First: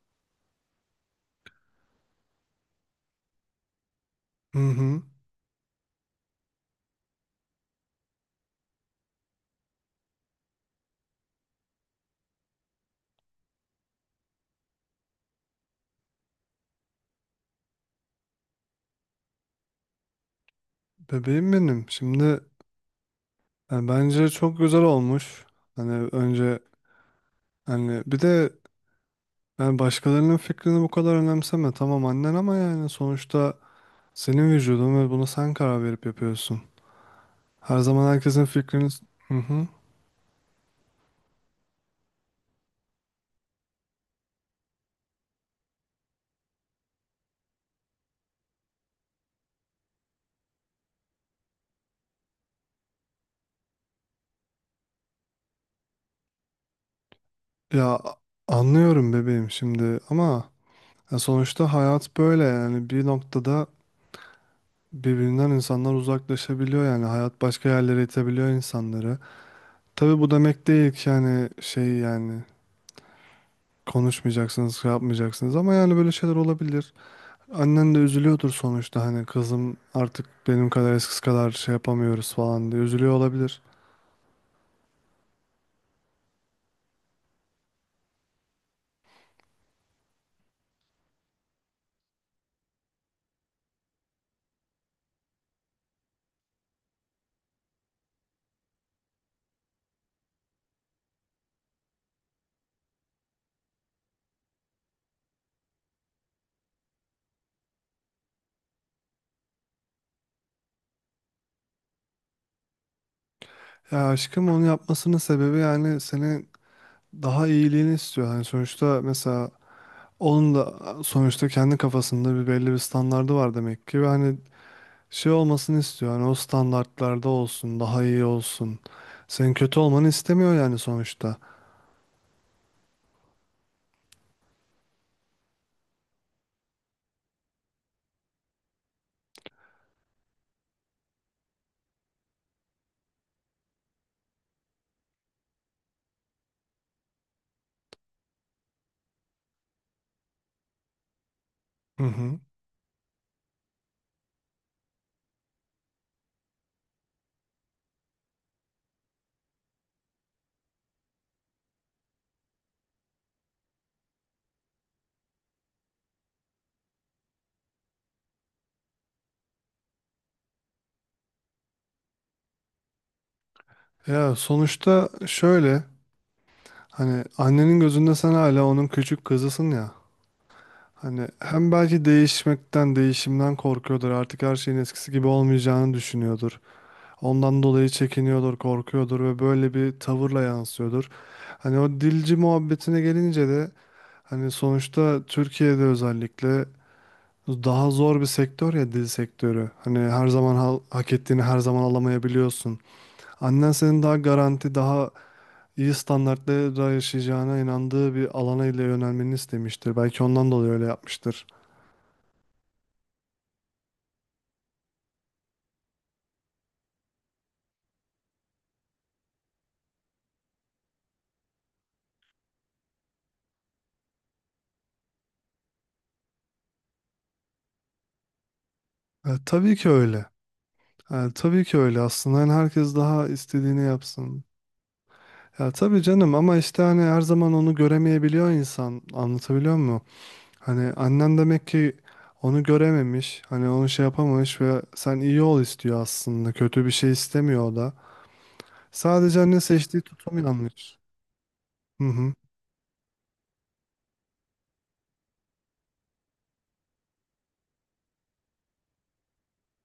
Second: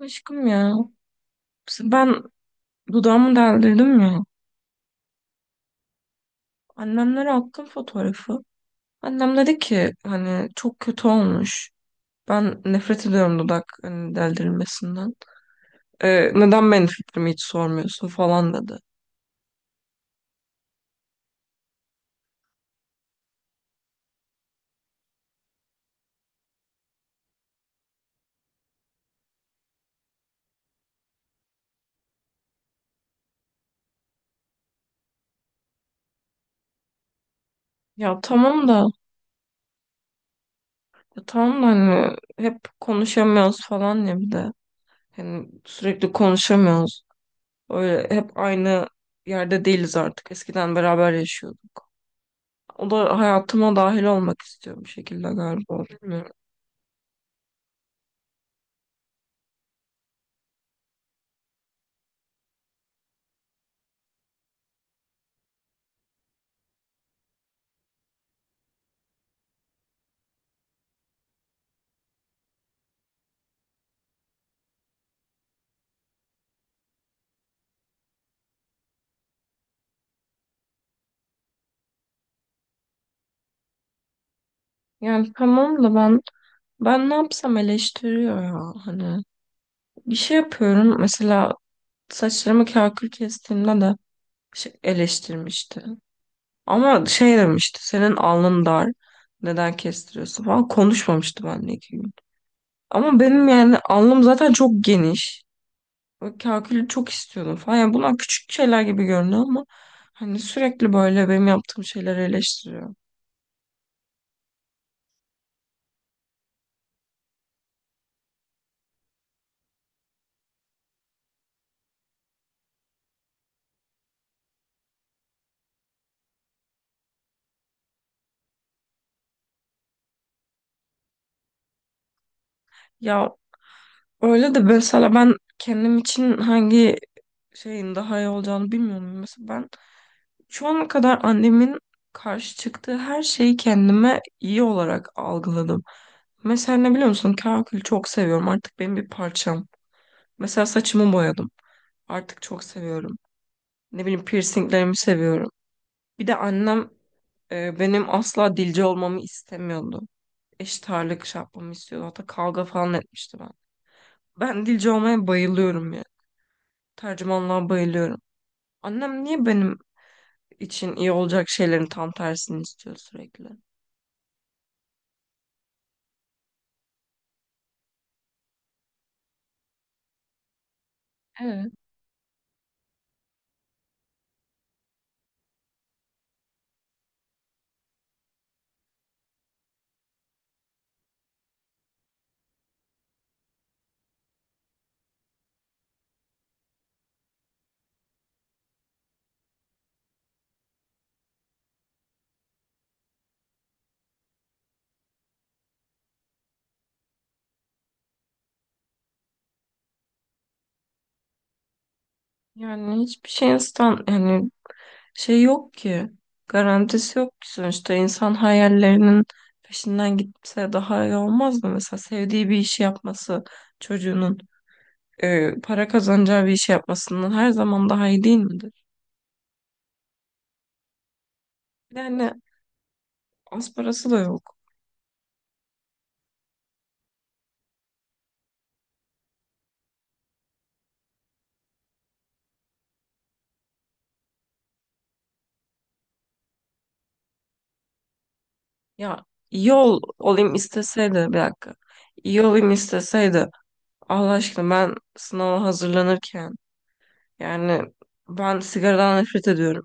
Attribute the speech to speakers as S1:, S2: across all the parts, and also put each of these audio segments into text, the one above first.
S1: Aşkım ya. Ben dudağımı deldirdim ya.
S2: Hı hı.
S1: Annemlere attım fotoğrafı. Annem dedi ki hani çok kötü olmuş. Ben nefret ediyorum dudak hani deldirilmesinden. Neden benim fikrimi hiç sormuyorsun falan dedi.
S2: Bebeğim benim. Şimdi yani bence çok güzel olmuş. Hani önce hani bir de Yani başkalarının fikrini bu kadar önemseme. Tamam annen ama yani sonuçta senin vücudun ve bunu sen karar verip yapıyorsun. Her zaman
S1: Ya
S2: herkesin
S1: tamam da
S2: fikrini... Hı hı.
S1: ya tamam da hani hep konuşamıyoruz falan ya bir de. Hani sürekli konuşamıyoruz. Öyle hep aynı yerde değiliz artık. Eskiden beraber yaşıyorduk. O da hayatıma dahil olmak istiyor bir şekilde galiba. Bilmiyorum.
S2: Ya anlıyorum bebeğim şimdi ama ya sonuçta hayat böyle, yani bir noktada birbirinden insanlar uzaklaşabiliyor, yani hayat başka yerlere itebiliyor insanları. Tabii bu demek değil ki yani şey, yani konuşmayacaksınız, şey yapmayacaksınız ama yani böyle şeyler olabilir. Annen de üzülüyordur sonuçta, hani kızım artık benim kadar eskisi kadar şey yapamıyoruz falan diye üzülüyor olabilir.
S1: Yani tamam da ben ne yapsam eleştiriyor ya hani bir şey yapıyorum mesela saçlarımı kakül kestiğimde de şey eleştirmişti, ama şey demişti, senin alnın dar, neden kestiriyorsun falan, konuşmamıştı benimle iki gün, ama benim yani alnım zaten çok geniş ve kakülü çok istiyordum falan. Yani bunlar küçük şeyler gibi görünüyor ama hani sürekli böyle benim yaptığım şeyleri eleştiriyor.
S2: Ya aşkım, onu yapmasının sebebi yani senin daha iyiliğini istiyor. Hani sonuçta mesela onun da sonuçta kendi kafasında bir belli bir standardı var demek ki, ve hani şey olmasını istiyor. Hani o standartlarda olsun, daha iyi olsun. Senin kötü olmanı istemiyor yani sonuçta.
S1: Ya öyle de mesela ben kendim için hangi şeyin daha iyi olacağını bilmiyorum. Mesela ben şu ana kadar annemin karşı çıktığı her şeyi kendime iyi olarak algıladım. Mesela ne biliyor musun? Kakül çok seviyorum. Artık benim bir parçam. Mesela saçımı boyadım.
S2: Hı hı.
S1: Artık çok seviyorum. Ne bileyim piercinglerimi seviyorum. Bir de annem benim asla dilci olmamı istemiyordu. Eşit ağırlık şey yapmamı istiyordu. Hatta kavga falan etmişti ben. Ben dilci olmaya bayılıyorum ya. Tercümanlığa bayılıyorum. Annem niye benim için iyi olacak şeylerin tam tersini istiyor sürekli.
S2: Ya sonuçta şöyle, hani annenin gözünde sen hala onun küçük kızısın ya. Hani hem
S1: Evet.
S2: belki değişmekten, değişimden korkuyordur. Artık her şeyin eskisi gibi olmayacağını düşünüyordur. Ondan dolayı çekiniyordur, korkuyordur ve böyle bir tavırla yansıyordur. Hani o dilci muhabbetine gelince de, hani sonuçta Türkiye'de özellikle daha zor bir sektör ya dil sektörü. Hani her zaman hak ettiğini her zaman alamayabiliyorsun. Annen senin daha garanti, daha iyi standartlara yaşayacağına inandığı bir alana ile yönelmeni istemiştir. Belki ondan dolayı öyle yapmıştır.
S1: Yani hiçbir şeyin stand yani Şey yok ki. Garantisi yok ki. Sonuçta insan hayallerinin peşinden gitse daha iyi olmaz mı? Mesela sevdiği bir işi yapması, çocuğunun para kazanacağı bir işi yapmasından her zaman daha iyi değil midir?
S2: E, tabii ki öyle. E, tabii ki öyle
S1: Yani
S2: aslında. Yani herkes daha
S1: az
S2: istediğini
S1: parası da
S2: yapsın.
S1: yok.
S2: Ya tabii canım, ama işte hani her zaman onu göremeyebiliyor insan. Anlatabiliyor muyum? Hani annen demek ki onu görememiş. Hani onu şey yapamamış ve sen iyi ol istiyor aslında. Kötü bir şey istemiyor o da.
S1: Ya
S2: Sadece anne
S1: iyi ol,
S2: seçtiği tutum
S1: olayım
S2: yanlış.
S1: isteseydi bir dakika.
S2: Hı hı.
S1: İyi olayım isteseydi Allah aşkına ben sınava hazırlanırken, yani ben sigaradan nefret ediyorum.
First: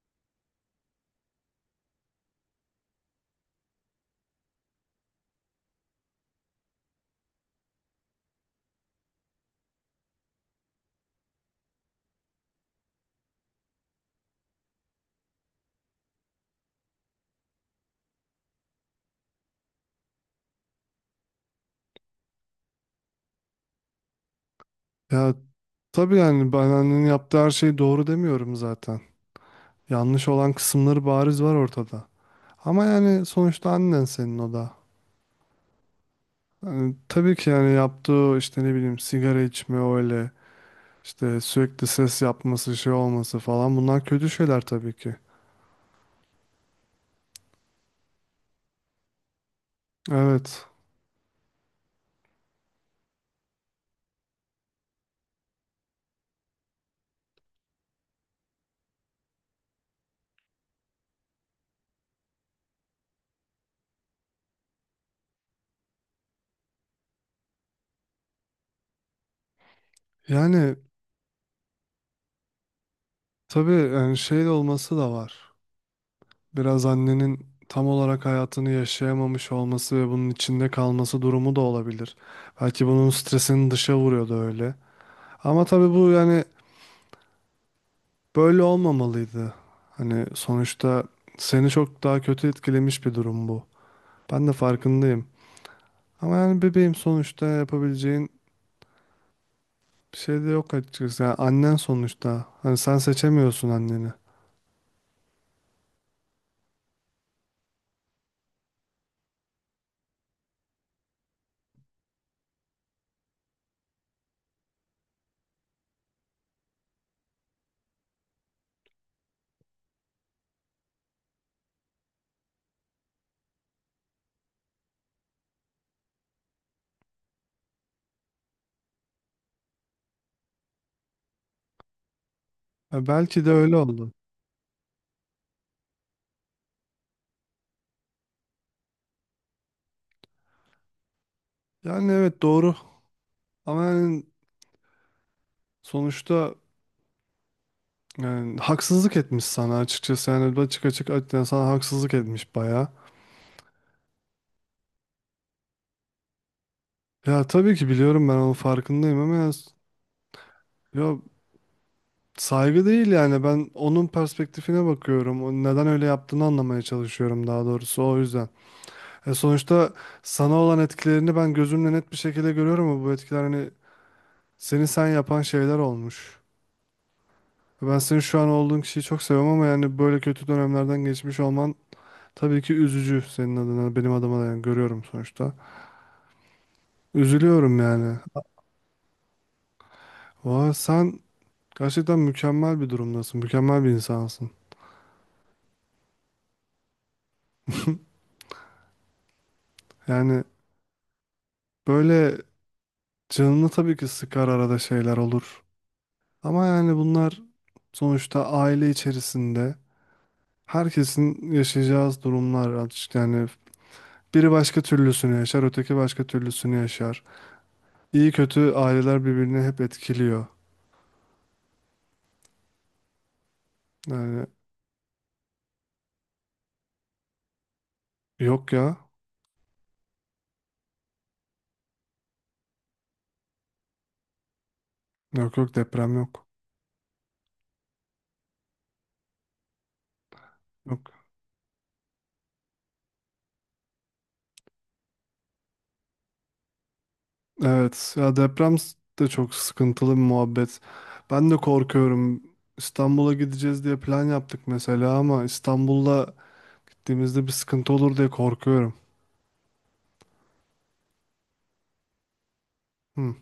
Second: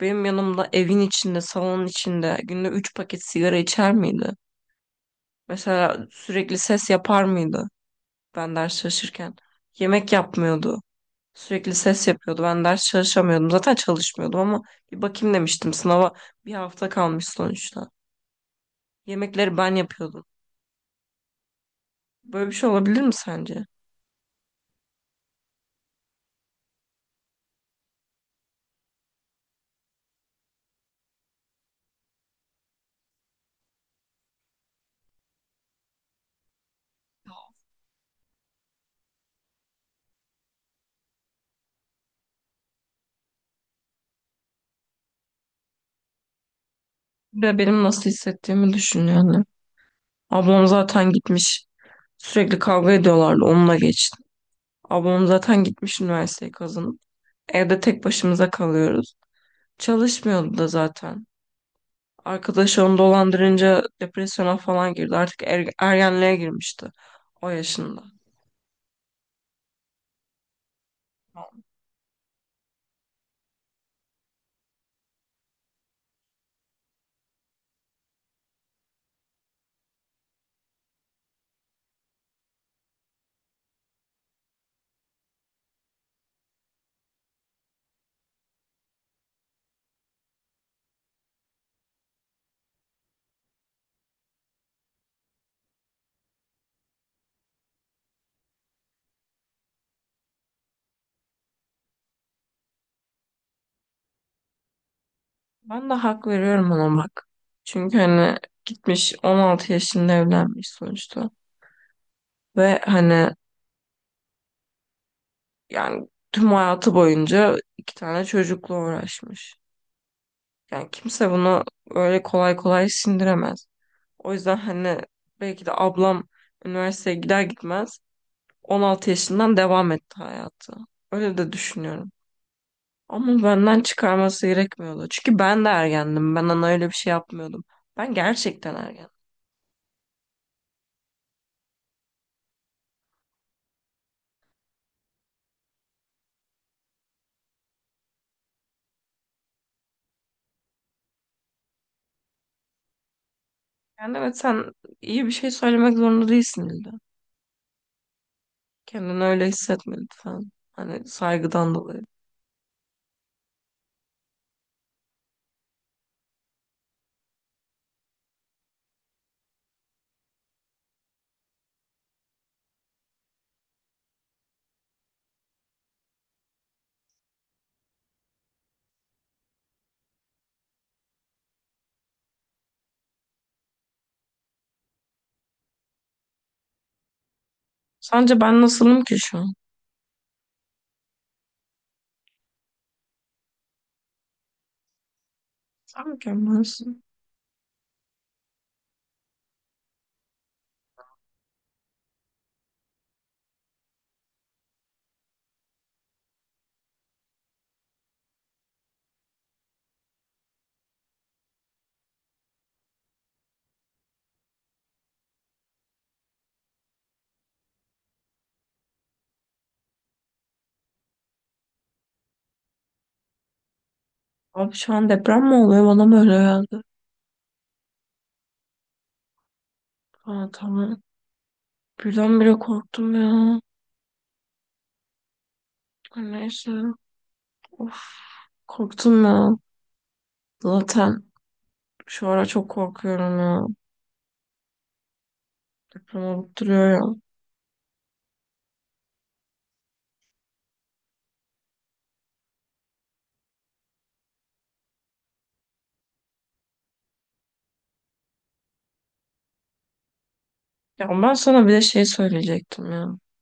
S1: Benim yanımda evin içinde, salonun içinde günde 3 paket sigara içer miydi? Mesela sürekli ses yapar mıydı ben ders çalışırken? Yemek yapmıyordu. Sürekli ses yapıyordu. Ben ders çalışamıyordum. Zaten çalışmıyordum ama bir bakayım demiştim. Sınava bir hafta kalmış sonuçta. Yemekleri ben yapıyordum. Böyle bir şey olabilir mi sence?
S2: Ya tabii yani, ben annenin yaptığı her şey doğru demiyorum zaten. Yanlış olan kısımları bariz var ortada. Ama yani sonuçta annen senin o da. Yani tabii ki yani yaptığı işte ne bileyim, sigara içme, öyle işte sürekli ses yapması, şey olması falan, bunlar kötü şeyler tabii ki.
S1: Bir benim nasıl hissettiğimi düşün yani.
S2: Evet.
S1: Ablam zaten gitmiş. Sürekli kavga ediyorlardı. Onunla geçti. Ablam zaten gitmiş üniversiteyi kazanıp. Evde tek başımıza kalıyoruz. Çalışmıyordu da zaten. Arkadaşı onu dolandırınca depresyona falan girdi. Artık ergenliğe girmişti o yaşında.
S2: Yani tabii yani şey de olması da var. Biraz annenin tam olarak hayatını yaşayamamış olması ve bunun içinde kalması durumu da olabilir. Belki bunun stresini dışa vuruyordu öyle. Ama tabii bu yani böyle olmamalıydı. Hani sonuçta seni çok daha kötü etkilemiş bir durum bu. Ben de farkındayım. Ama yani bebeğim sonuçta yapabileceğin bir şey de yok açıkçası. Yani annen sonuçta. Hani sen seçemiyorsun anneni.
S1: Ben de hak veriyorum ona bak. Çünkü hani gitmiş 16 yaşında evlenmiş sonuçta. Ve hani yani tüm hayatı boyunca iki tane çocukla uğraşmış. Yani kimse bunu öyle kolay kolay sindiremez. O yüzden hani belki de ablam üniversiteye gider gitmez 16 yaşından devam etti hayatı. Öyle de düşünüyorum.
S2: Ya
S1: Ama
S2: belki de öyle
S1: benden
S2: oldu.
S1: çıkarması gerekmiyordu. Çünkü ben de ergendim. Ben ona öyle bir şey yapmıyordum. Ben gerçekten ergendim.
S2: Yani evet doğru. Ama yani sonuçta yani haksızlık etmiş sana açıkçası. Yani açık açık açık sana haksızlık etmiş bayağı.
S1: Yani evet, sen iyi bir şey söylemek zorunda değilsin illa.
S2: Ya tabii ki biliyorum, ben onun farkındayım
S1: Kendini
S2: ama
S1: öyle
S2: ya,
S1: hissetme lütfen. Hani
S2: ya
S1: saygıdan dolayı.
S2: saygı değil yani, ben onun perspektifine bakıyorum. O neden öyle yaptığını anlamaya çalışıyorum daha doğrusu, o yüzden. E sonuçta sana olan etkilerini ben gözümle net bir şekilde görüyorum, ama bu etkiler hani seni sen yapan şeyler olmuş. Ben senin şu an olduğun kişiyi çok seviyorum, ama yani böyle kötü dönemlerden geçmiş olman tabii ki üzücü, senin adına, benim adıma da yani görüyorum sonuçta. Üzülüyorum yani.
S1: Sence ben nasılım ki şu an?
S2: Vay, sen gerçekten mükemmel bir durumdasın. Mükemmel bir insansın.
S1: Sen mükemmelsin.
S2: Yani böyle canını tabii ki sıkar, arada şeyler olur. Ama yani bunlar sonuçta aile içerisinde herkesin yaşayacağı durumlar artık. Yani biri başka türlüsünü yaşar, öteki başka türlüsünü yaşar. İyi kötü aileler birbirini hep etkiliyor. Yani
S1: Abi şu an deprem mi oluyor? Bana mı öyle geldi?
S2: yok ya.
S1: Aa, tamam. Birdenbire korktum ya.
S2: Yok yok, deprem yok.
S1: Neyse. Of, korktum ya. Zaten
S2: Yok.
S1: şu ara çok korkuyorum ya. Deprem olup duruyor ya.
S2: Evet ya, deprem de çok sıkıntılı bir muhabbet. Ben de korkuyorum. İstanbul'a gideceğiz diye plan yaptık mesela, ama İstanbul'da gittiğimizde bir sıkıntı olur diye korkuyorum.
S1: Ya ben sana bir de şey söyleyecektim ya.
S2: Hı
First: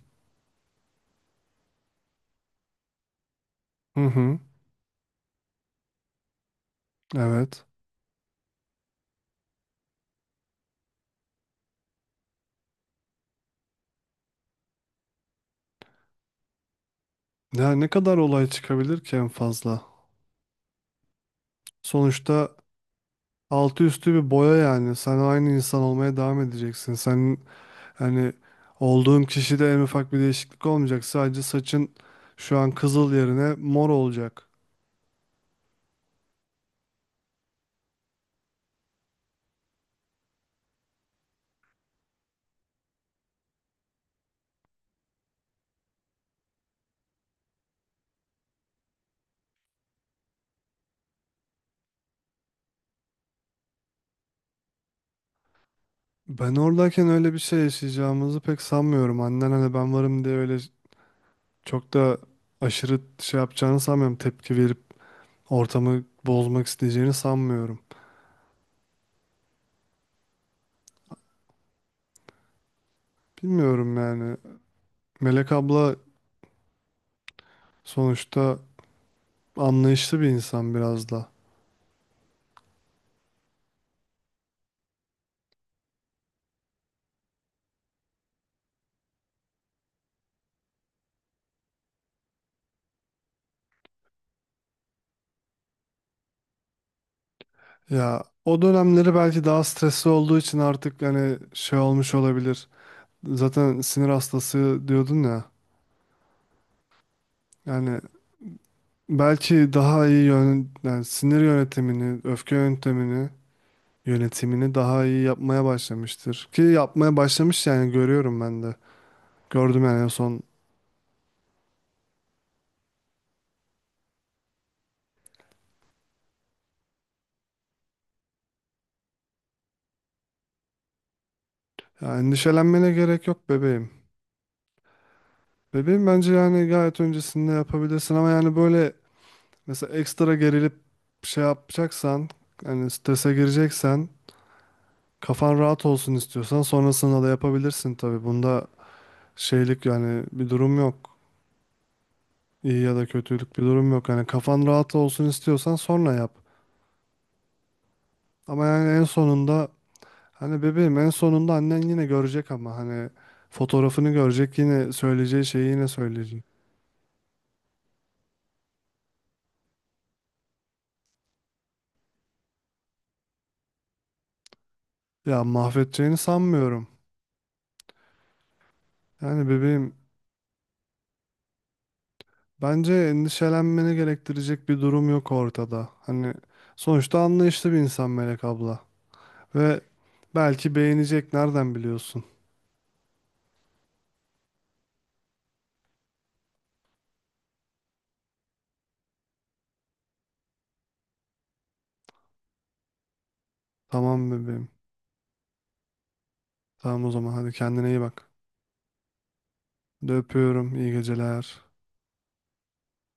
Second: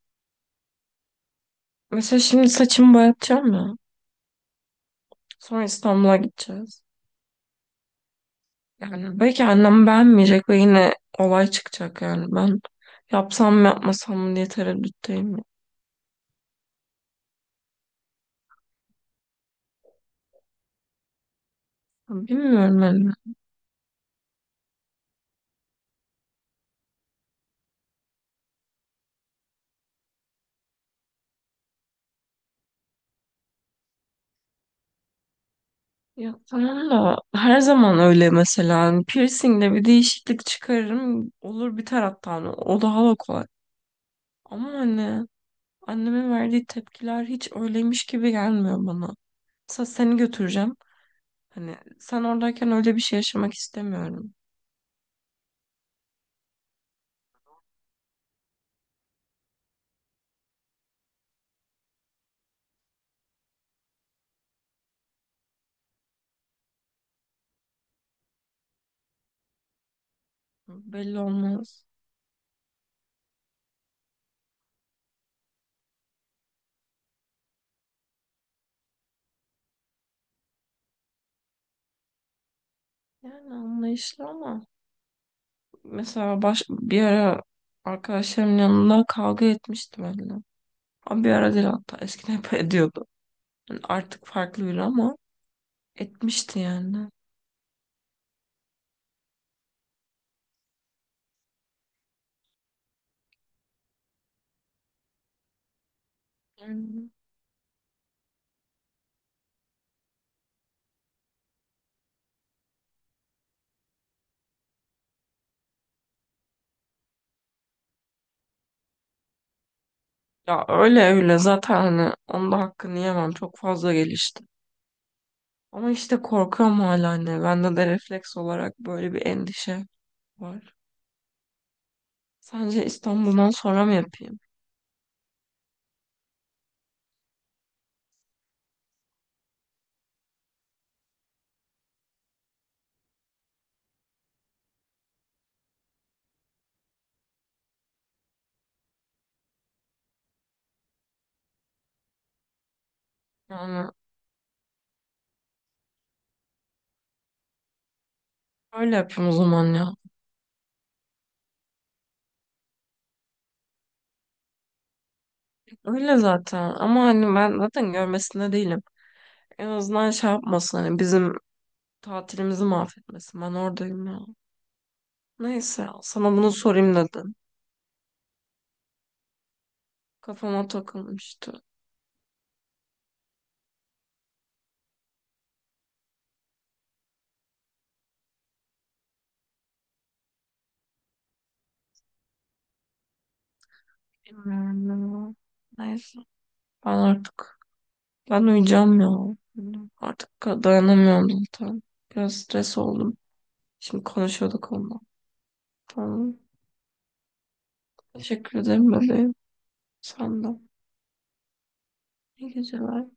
S1: Mesela şimdi saçımı boyatacağım ya.
S2: hı. Hı.
S1: Sonra İstanbul'a gideceğiz.
S2: Evet.
S1: Yani belki annem beğenmeyecek ve yine olay çıkacak yani. Ben yapsam mı yapmasam mı diye tereddütteyim ya.
S2: Ya ne kadar olay çıkabilir ki en fazla? Sonuçta
S1: Bilmiyorum yani.
S2: altı üstü bir boya yani. Sen aynı insan olmaya devam edeceksin. Sen hani olduğun kişide en ufak bir değişiklik olmayacak. Sadece saçın şu an kızıl yerine mor olacak.
S1: Ya tamam da her zaman öyle mesela. Hani piercing'de bir değişiklik çıkarırım. Olur biter hatta. Hani o daha da kolay. Ama hani annemin verdiği tepkiler hiç öyleymiş gibi gelmiyor bana. Sa seni götüreceğim. Hani sen oradayken öyle bir şey yaşamak istemiyorum.
S2: Ben oradayken öyle bir şey yaşayacağımızı pek sanmıyorum. Annen hani ben varım diye öyle çok da aşırı şey yapacağını sanmıyorum. Tepki verip ortamı bozmak isteyeceğini sanmıyorum.
S1: Belli olmaz.
S2: Bilmiyorum yani. Melek abla sonuçta anlayışlı bir insan biraz da.
S1: Yani anlayışlı ama mesela bir ara arkadaşlarımın yanında kavga etmişti benimle. Ama bir ara değil, hatta eskiden hep ediyordu. Yani artık farklı biri ama etmişti yani.
S2: Ya o dönemleri belki daha stresli olduğu için artık hani şey olmuş olabilir. Zaten sinir hastası diyordun ya.
S1: Yani
S2: Yani belki daha iyi yani sinir yönetimini, öfke yönetimini daha iyi yapmaya başlamıştır. Ki yapmaya başlamış yani, görüyorum ben de. Gördüm yani en son.
S1: ya öyle öyle zaten hani onda hakkını yemem çok fazla gelişti. Ama işte korkuyorum hala anne. Bende de refleks olarak böyle bir endişe var.
S2: Ya
S1: Sence
S2: endişelenmene gerek yok
S1: İstanbul'dan sonra
S2: bebeğim.
S1: mı yapayım?
S2: Bebeğim bence yani gayet öncesinde yapabilirsin, ama yani böyle mesela ekstra gerilip şey yapacaksan, hani strese gireceksen, kafan rahat olsun istiyorsan sonrasında da yapabilirsin tabii. Bunda şeylik yani bir durum yok. İyi ya da kötülük bir durum
S1: Yani
S2: yok. Hani kafan rahat olsun istiyorsan sonra yap. Ama yani
S1: öyle
S2: en
S1: yapayım o
S2: sonunda,
S1: zaman ya.
S2: hani bebeğim en sonunda annen yine görecek ama hani fotoğrafını görecek, yine söyleyeceği şeyi yine
S1: Öyle
S2: söyleyecek.
S1: zaten. Ama hani ben zaten görmesinde değilim. En azından şey yapmasın hani bizim tatilimizi mahvetmesin. Ben oradayım ya.
S2: Ya
S1: Neyse,
S2: mahvedeceğini
S1: sana bunu
S2: sanmıyorum.
S1: sorayım dedim.
S2: Yani bebeğim
S1: Kafama takılmıştı.
S2: bence endişelenmeni gerektirecek bir durum yok ortada. Hani sonuçta anlayışlı bir insan Melek abla. Ve belki beğenecek, nereden biliyorsun?
S1: Bilmiyorum ya. Neyse, ben artık, ben uyuyacağım ya. Artık dayanamıyorum zaten. Biraz stres oldum. Şimdi
S2: Tamam bebeğim.
S1: konuşuyorduk onunla. Tamam.
S2: Tamam o zaman, hadi kendine iyi bak.
S1: Teşekkür ederim bebeğim.
S2: Hadi,
S1: Sen de.
S2: öpüyorum. İyi geceler.
S1: İyi geceler.